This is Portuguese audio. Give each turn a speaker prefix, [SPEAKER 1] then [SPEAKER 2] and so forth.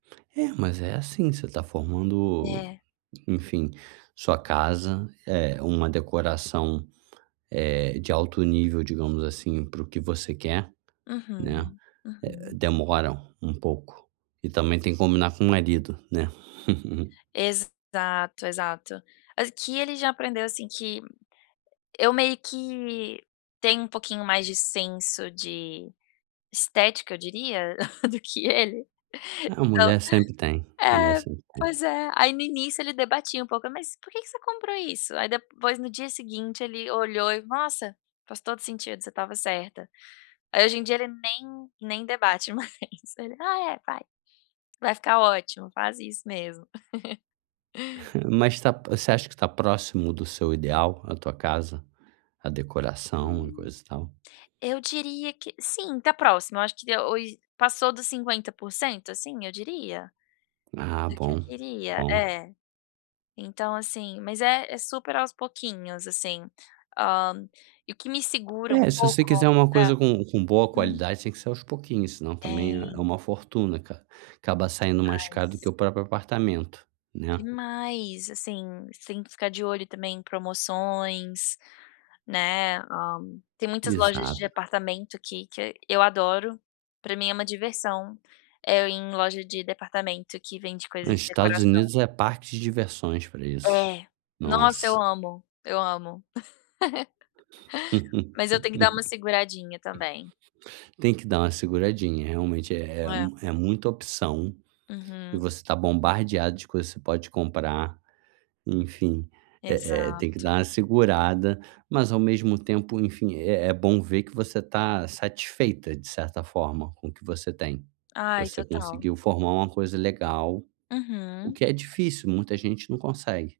[SPEAKER 1] É, mas é assim, você tá formando,
[SPEAKER 2] É.
[SPEAKER 1] enfim, sua casa é uma decoração, eh, de alto nível digamos assim, para o que você quer, né,
[SPEAKER 2] Uhum,
[SPEAKER 1] eh eh,
[SPEAKER 2] uhum.
[SPEAKER 1] demora um pouco e também tem que combinar com o marido, né.
[SPEAKER 2] Exato, exato. Aqui ele já aprendeu, assim, que eu meio que tenho um pouquinho mais de senso de estética eu diria, do que ele,
[SPEAKER 1] A
[SPEAKER 2] então
[SPEAKER 1] mulher sempre tem, mulher
[SPEAKER 2] É,
[SPEAKER 1] sempre tem.
[SPEAKER 2] pois é, aí no início ele debatia um pouco: "Mas, porque que você comprou isso?", aí depois, no dia seguinte, ele olhou e: "Nossa, faz todo sentido, você estava certa". Aí hoje em dia ele nem nem debate mais, ele: "Ah é, vai, vai ficar ótimo, faz isso mesmo".
[SPEAKER 1] Mas tá você acha que tá próximo do seu ideal, a tua casa, a decoração
[SPEAKER 2] Hum,
[SPEAKER 1] e coisa e tal?
[SPEAKER 2] eu diria que sim, tá próxima, eu acho que deu hoj passou dos 50%, assim, eu diria,
[SPEAKER 1] Ah
[SPEAKER 2] do que eu
[SPEAKER 1] bom,
[SPEAKER 2] queria
[SPEAKER 1] bom.
[SPEAKER 2] É, então, assim, mas é é super aos pouquinhos, assim, hã, e o que me segura um
[SPEAKER 1] É, se você quiser
[SPEAKER 2] pouco
[SPEAKER 1] uma
[SPEAKER 2] Hã,
[SPEAKER 1] coisa com com boa
[SPEAKER 2] hum.
[SPEAKER 1] qualidade tem que ser aos pouquinhos senão também é
[SPEAKER 2] Tem.
[SPEAKER 1] uma fortuna, cara, acaba saindo mais
[SPEAKER 2] Demais.
[SPEAKER 1] caro do que o próprio apartamento, né?
[SPEAKER 2] Demais, assim, você tem que ficar de olho também em promoções, né, hã, tem muitas lojas de
[SPEAKER 1] Exato.
[SPEAKER 2] departamento que que eu adoro, pra mim é uma diversão, é eu ir em loja de departamento que vende
[SPEAKER 1] No
[SPEAKER 2] coisas de
[SPEAKER 1] Estados
[SPEAKER 2] decoração.
[SPEAKER 1] Unidos é parque de diversões pra isso,
[SPEAKER 2] É, nossa
[SPEAKER 1] nossa.
[SPEAKER 2] eu amo, eu amo, mas eu tenho que dar uma seguradinha também.
[SPEAKER 1] Tem que dar uma seguradinha, realmente é é
[SPEAKER 2] É.
[SPEAKER 1] mu é muita opção, e
[SPEAKER 2] Uhum.
[SPEAKER 1] você tá bombardeada de que você pode comprar, enfim, eh eh, tem que
[SPEAKER 2] Exato.
[SPEAKER 1] dar uma segurada, mas ao mesmo tempo, enfim, é é bom ver que você tá satisfeita de certa forma com o que você tem,
[SPEAKER 2] Ai
[SPEAKER 1] você
[SPEAKER 2] total.
[SPEAKER 1] conseguiu formar uma coisa legal, o
[SPEAKER 2] Uhum.
[SPEAKER 1] que é difícil, muita gente não consegue.